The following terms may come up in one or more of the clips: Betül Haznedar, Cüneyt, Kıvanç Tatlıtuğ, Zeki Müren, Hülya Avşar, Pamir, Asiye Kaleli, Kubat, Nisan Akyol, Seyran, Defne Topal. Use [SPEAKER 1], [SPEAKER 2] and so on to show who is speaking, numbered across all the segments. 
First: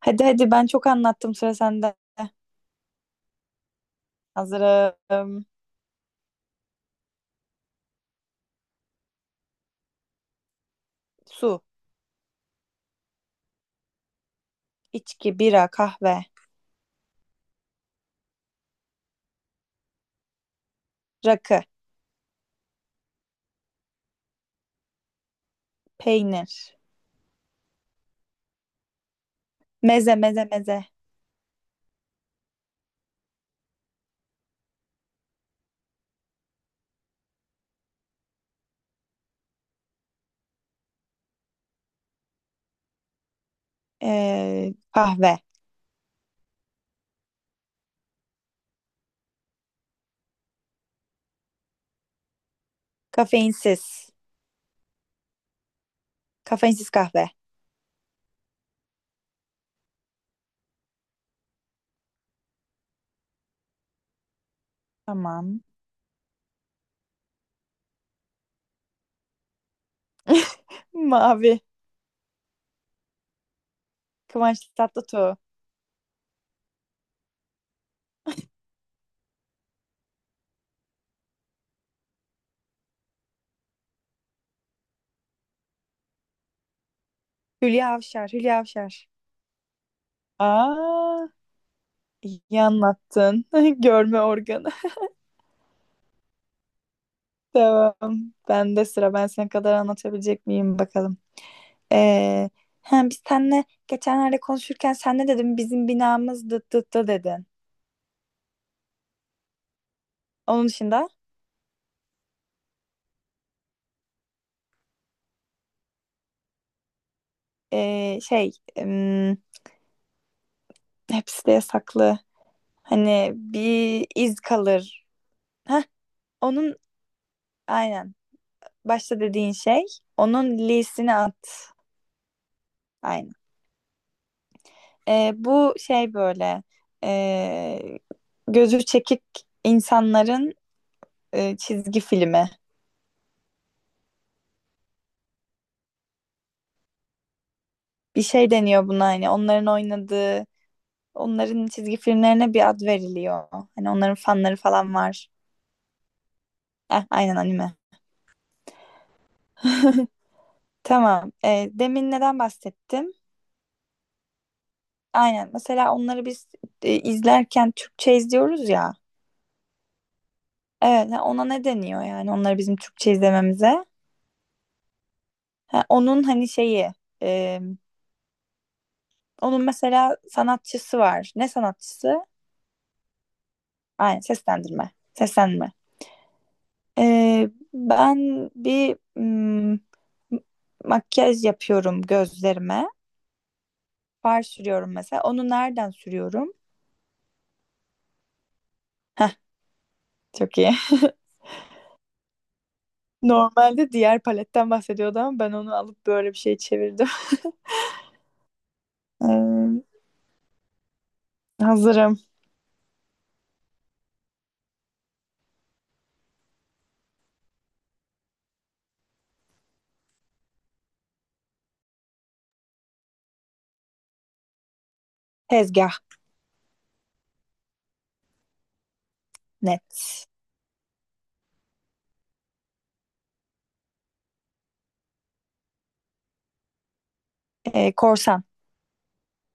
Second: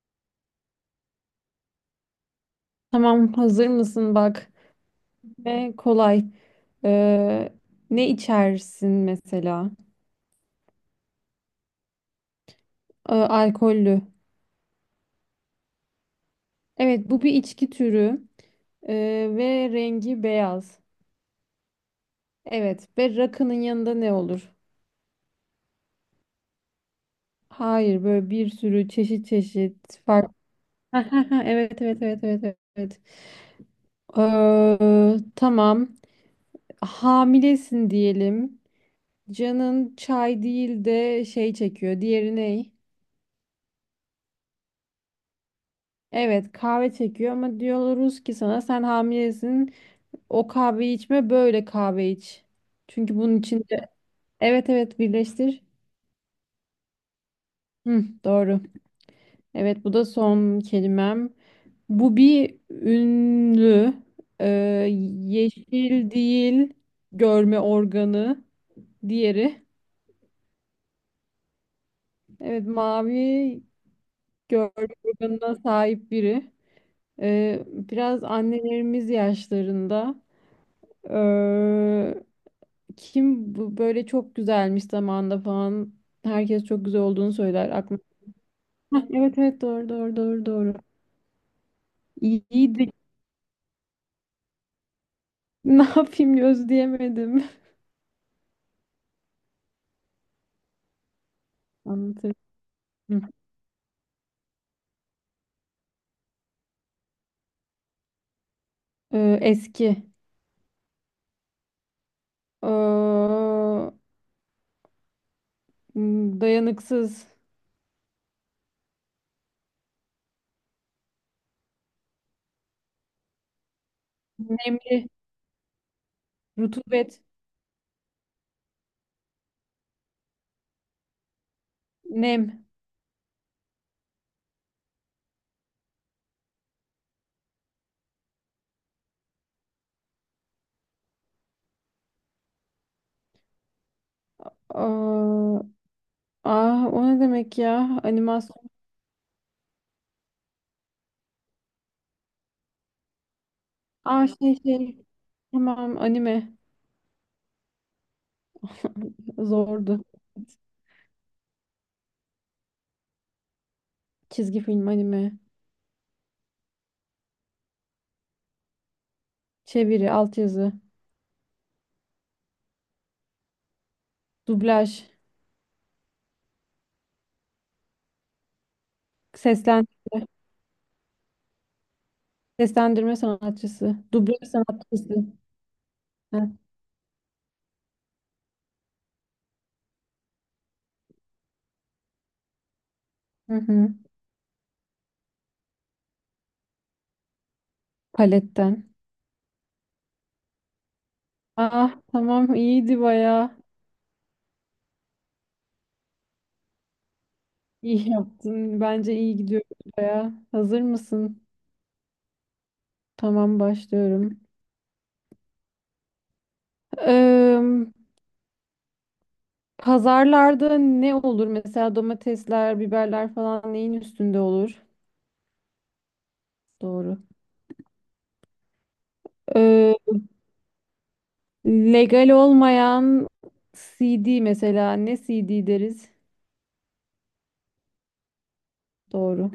[SPEAKER 1] Hadi hadi ben çok anlattım, sıra sende.
[SPEAKER 2] Tamam, hazır mısın? Bak
[SPEAKER 1] Hazırım.
[SPEAKER 2] ve kolay. Ee, Ne içersin mesela?
[SPEAKER 1] Su,
[SPEAKER 2] Alkollü.
[SPEAKER 1] içki, bira, kahve,
[SPEAKER 2] Evet, bu bir içki türü. Ve rengi beyaz.
[SPEAKER 1] rakı,
[SPEAKER 2] Evet, ve rakının yanında ne olur?
[SPEAKER 1] peynir,
[SPEAKER 2] Hayır, böyle bir sürü çeşit çeşit
[SPEAKER 1] meze
[SPEAKER 2] farklı.
[SPEAKER 1] meze meze,
[SPEAKER 2] Evet, evet, evet, evet, evet, evet. Tamam. Hamilesin diyelim. Canın çay değil de şey çekiyor. Diğeri ne?
[SPEAKER 1] kahve,
[SPEAKER 2] Evet, kahve çekiyor ama diyoruz ki sana, sen hamilesin, o kahveyi içme, böyle kahve iç. Çünkü bunun içinde
[SPEAKER 1] kafeinsiz,
[SPEAKER 2] evet evet, birleştir.
[SPEAKER 1] kafeinsiz kahve.
[SPEAKER 2] Hı, doğru. Evet, bu da son kelimem. Bu bir ünlü. Ee,
[SPEAKER 1] Tamam.
[SPEAKER 2] Yeşil değil, görme organı diğeri.
[SPEAKER 1] Mavi,
[SPEAKER 2] Evet, mavi
[SPEAKER 1] Kıvanç
[SPEAKER 2] görme
[SPEAKER 1] Tatlıtuğ,
[SPEAKER 2] organına sahip biri. Biraz annelerimiz yaşlarında. Kim bu böyle çok güzelmiş zamanında falan. Herkes çok güzel olduğunu söyler.
[SPEAKER 1] Hülya
[SPEAKER 2] Aklıma.
[SPEAKER 1] Avşar, Hülya
[SPEAKER 2] Hah,
[SPEAKER 1] Avşar.
[SPEAKER 2] evet evet, doğru doğru doğru doğru.
[SPEAKER 1] Aa, iyi
[SPEAKER 2] İyiydi.
[SPEAKER 1] anlattın. Görme organı.
[SPEAKER 2] Ne yapayım, gözleyemedim.
[SPEAKER 1] Tamam. Ben de sıra. Ben sana kadar anlatabilecek miyim bakalım.
[SPEAKER 2] Anlatırım.
[SPEAKER 1] Ee, Hem biz seninle geçenlerde konuşurken sen ne dedin? Bizim binamız dıt dıt dı dedin.
[SPEAKER 2] Eski.
[SPEAKER 1] Onun dışında
[SPEAKER 2] Ee, Dayanıksız.
[SPEAKER 1] ee, şey em, hepsi de yasaklı. Hani bir iz kalır.
[SPEAKER 2] Nemli.
[SPEAKER 1] Heh, onun
[SPEAKER 2] Rutubet.
[SPEAKER 1] aynen başta dediğin şey, onun lisini at.
[SPEAKER 2] Nem.
[SPEAKER 1] Aynen. Bu şey böyle ee, gözü çekik insanların çizgi filmi.
[SPEAKER 2] Aa, ah, o ne demek ya?
[SPEAKER 1] Bir şey
[SPEAKER 2] Animasyon.
[SPEAKER 1] deniyor buna, hani onların oynadığı. Onların çizgi filmlerine bir ad veriliyor. Hani onların
[SPEAKER 2] Aa, şey
[SPEAKER 1] fanları falan
[SPEAKER 2] şey.
[SPEAKER 1] var.
[SPEAKER 2] Tamam, anime.
[SPEAKER 1] Aynen, anime.
[SPEAKER 2] Zordu.
[SPEAKER 1] Tamam. Demin neden bahsettim?
[SPEAKER 2] Çizgi film, anime.
[SPEAKER 1] Aynen. Mesela onları biz izlerken Türkçe izliyoruz ya.
[SPEAKER 2] Çeviri, altyazı.
[SPEAKER 1] Evet, ha, ona ne deniyor yani onları bizim Türkçe izlememize?
[SPEAKER 2] Dublaj,
[SPEAKER 1] Ha, onun hani şeyi, e, onun mesela
[SPEAKER 2] seslendirme,
[SPEAKER 1] sanatçısı var. Ne sanatçısı?
[SPEAKER 2] seslendirme sanatçısı,
[SPEAKER 1] Aynen,
[SPEAKER 2] dublaj
[SPEAKER 1] seslendirme.
[SPEAKER 2] sanatçısı.
[SPEAKER 1] Seslendirme.
[SPEAKER 2] Heh.
[SPEAKER 1] Ben bir makyaj yapıyorum gözlerime.
[SPEAKER 2] Hı hı.
[SPEAKER 1] Far sürüyorum mesela. Onu nereden sürüyorum?
[SPEAKER 2] Paletten.
[SPEAKER 1] Heh, çok iyi.
[SPEAKER 2] Ah tamam, iyiydi baya.
[SPEAKER 1] Normalde diğer paletten bahsediyordu ama ben onu alıp böyle bir şey çevirdim.
[SPEAKER 2] İyi yaptın. Bence iyi gidiyor baya. Hazır mısın?
[SPEAKER 1] Hazırım.
[SPEAKER 2] Tamam, başlıyorum. Eee, Pazarlarda ne olur? Mesela domatesler, biberler falan neyin üstünde olur?
[SPEAKER 1] Tezgah.
[SPEAKER 2] Doğru. Eee,
[SPEAKER 1] Net.
[SPEAKER 2] Legal olmayan CD, mesela ne CD deriz?
[SPEAKER 1] Korsan.
[SPEAKER 2] Doğru.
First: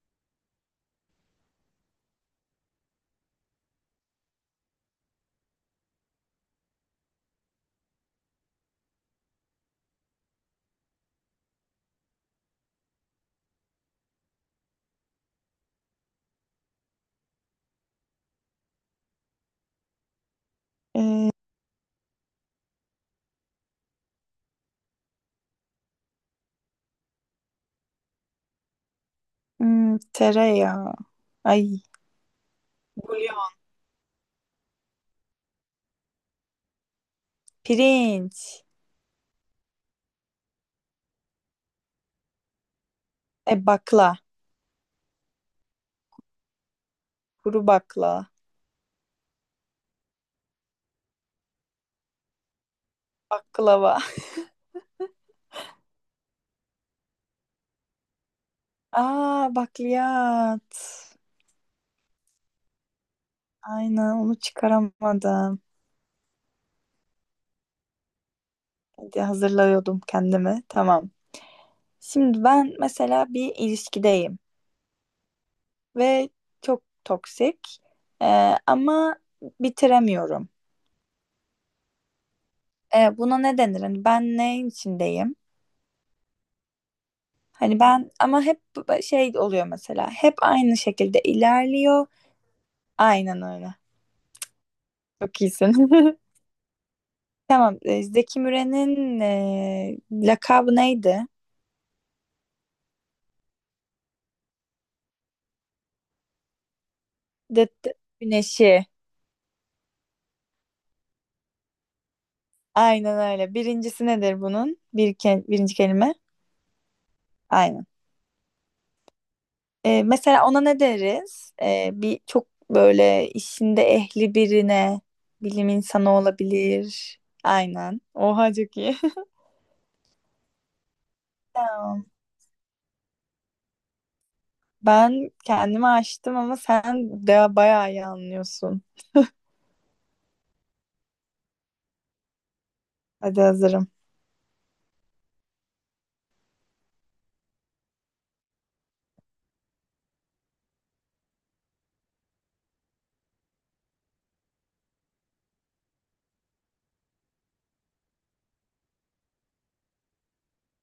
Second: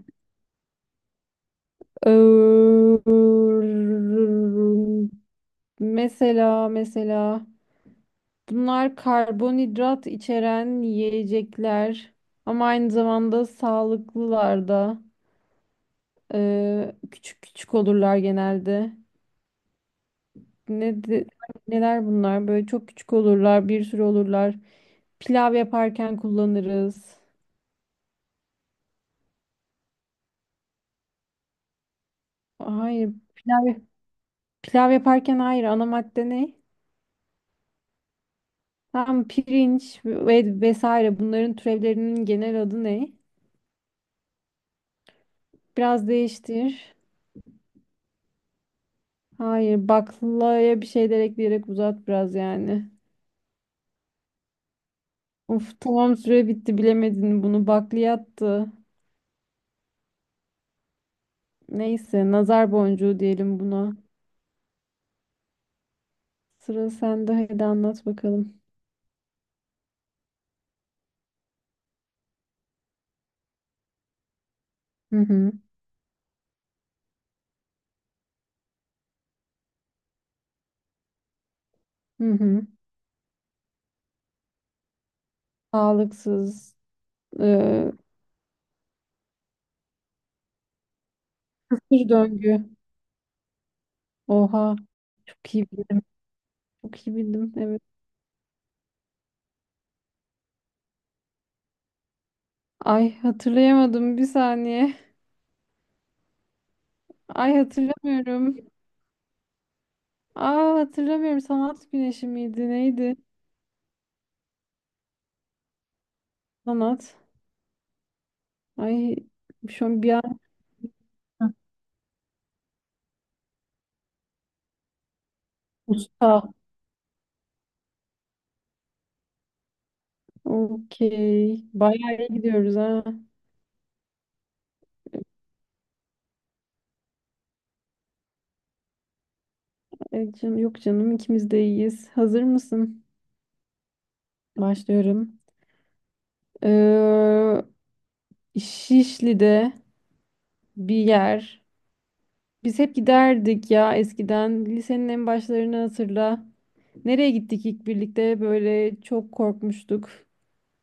[SPEAKER 2] Eee, mesela bunlar karbonhidrat içeren yiyecekler ama aynı zamanda sağlıklılar da. Küçük küçük olurlar genelde. Ne de- Neler bunlar? Böyle çok küçük olurlar, bir sürü olurlar. Pilav yaparken kullanırız.
[SPEAKER 1] Hmm, tereyağı. Ay.
[SPEAKER 2] Hayır,
[SPEAKER 1] Bulyon.
[SPEAKER 2] pilav pilav yaparken hayır. Ana madde ne?
[SPEAKER 1] Pirinç.
[SPEAKER 2] Tamam, pirinç ve vesaire, bunların türevlerinin genel adı ne?
[SPEAKER 1] Bakla.
[SPEAKER 2] Biraz değiştir.
[SPEAKER 1] Kuru bakla.
[SPEAKER 2] Hayır, baklaya bir şeyler ekleyerek uzat biraz yani.
[SPEAKER 1] Baklava.
[SPEAKER 2] Of tamam, süre bitti, bilemedin bunu. Bakliyattı.
[SPEAKER 1] Aa, bakliyat.
[SPEAKER 2] Neyse, nazar boncuğu diyelim buna.
[SPEAKER 1] Aynen, onu çıkaramadım.
[SPEAKER 2] Sıra sende, hadi anlat bakalım.
[SPEAKER 1] Hadi, hazırlıyordum kendimi. Tamam. Şimdi ben mesela bir ilişkideyim
[SPEAKER 2] Hı hı.
[SPEAKER 1] ve çok toksik. Ama bitiremiyorum.
[SPEAKER 2] Hı hı.
[SPEAKER 1] Buna ne denir? Hani ben neyin içindeyim?
[SPEAKER 2] Sağlıksız.
[SPEAKER 1] Hani
[SPEAKER 2] Ee,
[SPEAKER 1] ben ama hep şey oluyor mesela. Hep aynı şekilde ilerliyor.
[SPEAKER 2] Bir döngü.
[SPEAKER 1] Aynen öyle.
[SPEAKER 2] Oha.
[SPEAKER 1] Çok
[SPEAKER 2] Çok iyi
[SPEAKER 1] iyisin.
[SPEAKER 2] bildim. Çok iyi bildim.
[SPEAKER 1] Tamam.
[SPEAKER 2] Evet.
[SPEAKER 1] Zeki Müren'in lakabı neydi?
[SPEAKER 2] Ay, hatırlayamadım bir saniye. Ay,
[SPEAKER 1] Dıt dıt
[SPEAKER 2] hatırlamıyorum.
[SPEAKER 1] güneşi.
[SPEAKER 2] Aa, hatırlamıyorum. Sanat güneşi miydi? Neydi?
[SPEAKER 1] Aynen öyle. Birincisi nedir bunun? Birinci kelime.
[SPEAKER 2] Sanat.
[SPEAKER 1] Aynen.
[SPEAKER 2] Ay, şu an bir an,
[SPEAKER 1] Mesela ona ne deriz? Bir çok böyle işinde ehli birine, bilim insanı
[SPEAKER 2] usta.
[SPEAKER 1] olabilir. Aynen. Oha, çok iyi.
[SPEAKER 2] Okey.
[SPEAKER 1] Tamam.
[SPEAKER 2] Bayağı iyi gidiyoruz ha.
[SPEAKER 1] Ben kendimi açtım ama sen de bayağı iyi anlıyorsun.
[SPEAKER 2] Ay yok canım, ikimiz de iyiyiz. Hazır mısın?
[SPEAKER 1] Hadi, hazırım.
[SPEAKER 2] Başlıyorum. Ee, Şişli'de bir yer. Biz hep giderdik ya eskiden. Lisenin en başlarını hatırla. Nereye gittik ilk birlikte? Böyle çok korkmuştuk.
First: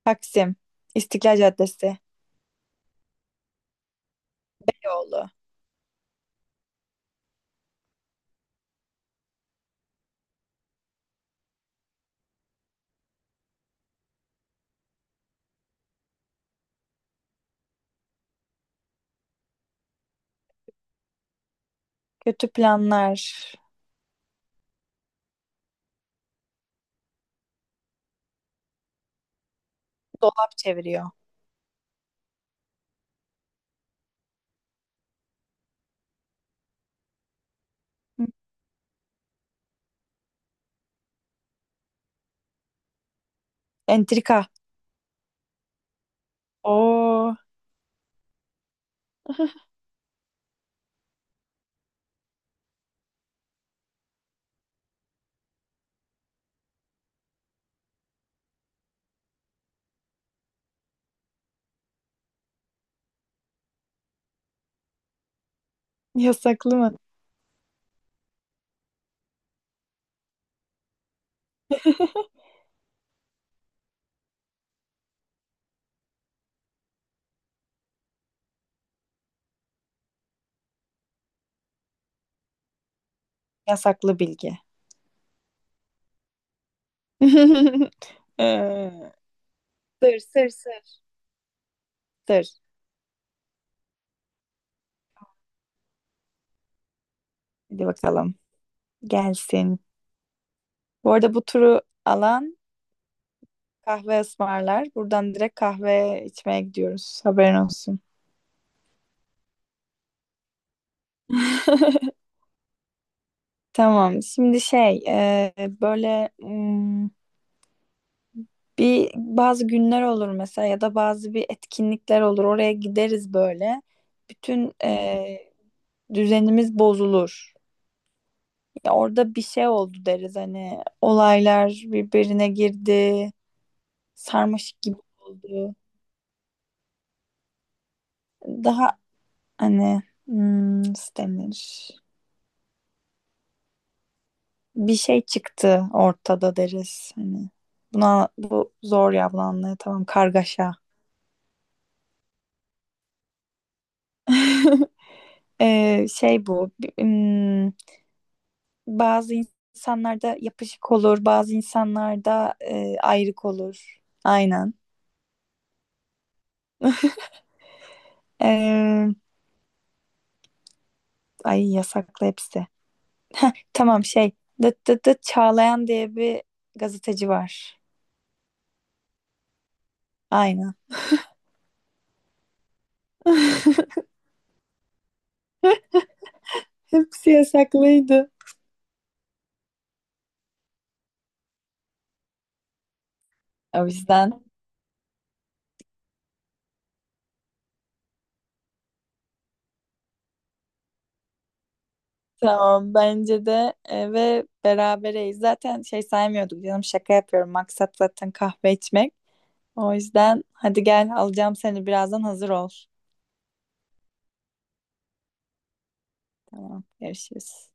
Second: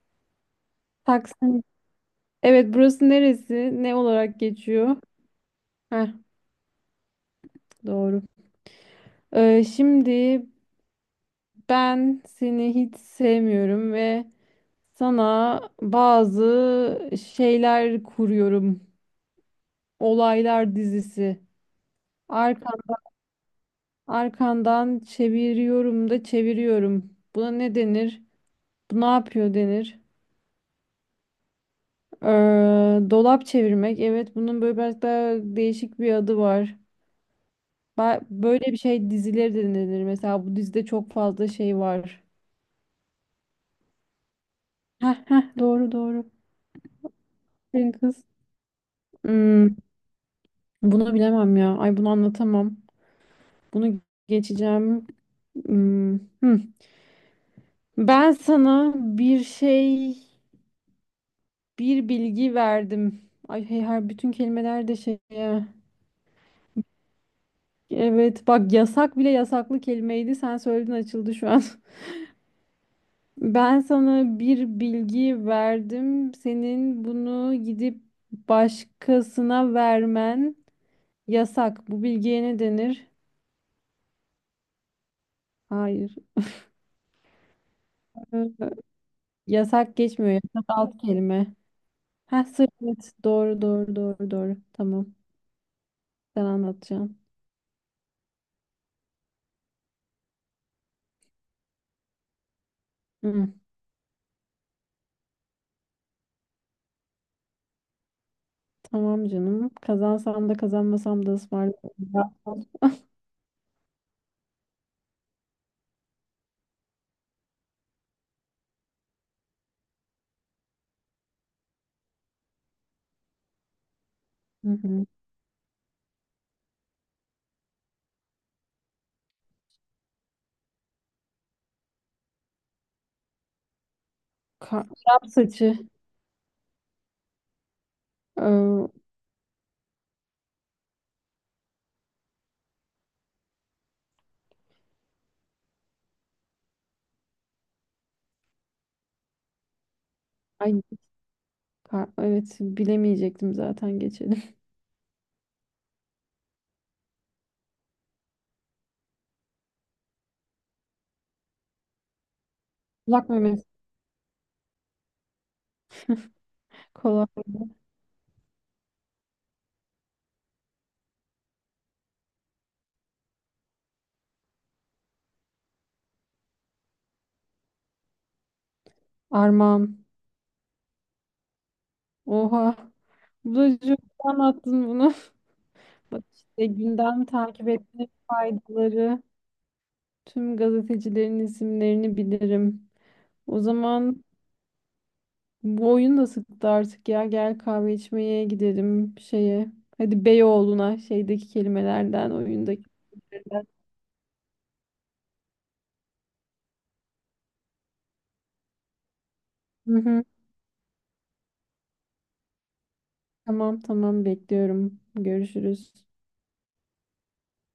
[SPEAKER 1] Taksim, İstiklal
[SPEAKER 2] Taksim.
[SPEAKER 1] Caddesi,
[SPEAKER 2] Evet, burası neresi? Ne olarak geçiyor?
[SPEAKER 1] yolu,
[SPEAKER 2] Heh, doğru. Şimdi ben seni hiç sevmiyorum ve sana bazı şeyler kuruyorum. Olaylar dizisi.
[SPEAKER 1] kötü
[SPEAKER 2] Arkan,
[SPEAKER 1] planlar,
[SPEAKER 2] arkandan çeviriyorum da çeviriyorum. Buna ne denir? Bu ne yapıyor denir?
[SPEAKER 1] dolap çeviriyor.
[SPEAKER 2] Ee, Dolap çevirmek. Evet, bunun böyle biraz daha değişik bir adı var.
[SPEAKER 1] Hı.
[SPEAKER 2] Böyle bir şey, dizileri de denir. Mesela bu dizide çok fazla şey var.
[SPEAKER 1] Entrika.
[SPEAKER 2] Heh, heh, doğru doğru.
[SPEAKER 1] Oo,
[SPEAKER 2] Benim kız. Hmm, bunu bilemem ya. Ay, bunu anlatamam. Bunu geçeceğim. Hmm, hmm. Ben sana bir şey, bir bilgi verdim. Ay hey, her bütün kelimeler de şey. E.
[SPEAKER 1] yasaklı mı?
[SPEAKER 2] Evet bak, yasak bile yasaklı kelimeydi. Sen söyledin, açıldı şu an. Ben sana bir bilgi verdim. Senin bunu gidip başkasına vermen yasak. Bu bilgiye ne denir?
[SPEAKER 1] Yasaklı bilgi.
[SPEAKER 2] Hayır. Ee,
[SPEAKER 1] Ee,
[SPEAKER 2] Yasak
[SPEAKER 1] Sır,
[SPEAKER 2] geçmiyor.
[SPEAKER 1] sır,
[SPEAKER 2] Yasak
[SPEAKER 1] sır.
[SPEAKER 2] alt kelime. Ha,
[SPEAKER 1] Sır.
[SPEAKER 2] sır, evet. Doğru doğru doğru doğru. Tamam. Sen anlatacaksın.
[SPEAKER 1] Hadi bakalım. Gelsin. Bu arada bu turu alan
[SPEAKER 2] Hı,
[SPEAKER 1] kahve ısmarlar. Buradan direkt kahve içmeye gidiyoruz. Haberin olsun.
[SPEAKER 2] tamam canım. Kazansam da kazanmasam da ısmarlarım.
[SPEAKER 1] Tamam. Böyle bir bazı günler olur mesela ya da bazı bir etkinlikler olur. Oraya gideriz böyle.
[SPEAKER 2] Hı
[SPEAKER 1] Bütün
[SPEAKER 2] hı.
[SPEAKER 1] düzenimiz bozulur. Ya orada bir şey oldu deriz, hani olaylar birbirine girdi, sarmaşık gibi
[SPEAKER 2] Arap
[SPEAKER 1] oldu.
[SPEAKER 2] saçı. Ee,
[SPEAKER 1] Daha, hani, nasıl denir? Bir şey çıktı ortada deriz. Hani buna bu zor ya, tamam, kargaşa.
[SPEAKER 2] ay, evet, bilemeyecektim zaten, geçelim.
[SPEAKER 1] Ee, şey bu. bi- hmm, Bazı insanlarda yapışık olur, bazı insanlarda
[SPEAKER 2] Kulak
[SPEAKER 1] ayrık
[SPEAKER 2] memesi.
[SPEAKER 1] olur. Aynen.
[SPEAKER 2] Kolak.
[SPEAKER 1] Ee, Ay, yasaklı hepsi. Tamam şey. Dıt dıt dıt Çağlayan diye bir gazeteci var.
[SPEAKER 2] Armağan.
[SPEAKER 1] Aynen.
[SPEAKER 2] Oha. Bu Bulacığım, anlattın bunu. Bak işte, gündem
[SPEAKER 1] Hepsi
[SPEAKER 2] takip etmenin
[SPEAKER 1] yasaklıydı.
[SPEAKER 2] faydaları. Tüm gazetecilerin isimlerini bilirim. O
[SPEAKER 1] O
[SPEAKER 2] zaman
[SPEAKER 1] yüzden.
[SPEAKER 2] bu oyun da sıktı artık ya. Gel kahve içmeye gidelim şeye. Hadi Beyoğlu'na, şeydeki kelimelerden, oyundaki
[SPEAKER 1] Tamam bence
[SPEAKER 2] kelimelerden.
[SPEAKER 1] de ve berabereyiz. Zaten şey saymıyorduk canım, şaka yapıyorum. Maksat zaten kahve içmek. O
[SPEAKER 2] Hı hı.
[SPEAKER 1] yüzden hadi gel, alacağım seni birazdan, hazır ol.
[SPEAKER 2] Tamam tamam, bekliyorum. Görüşürüz.
[SPEAKER 1] Tamam, görüşürüz.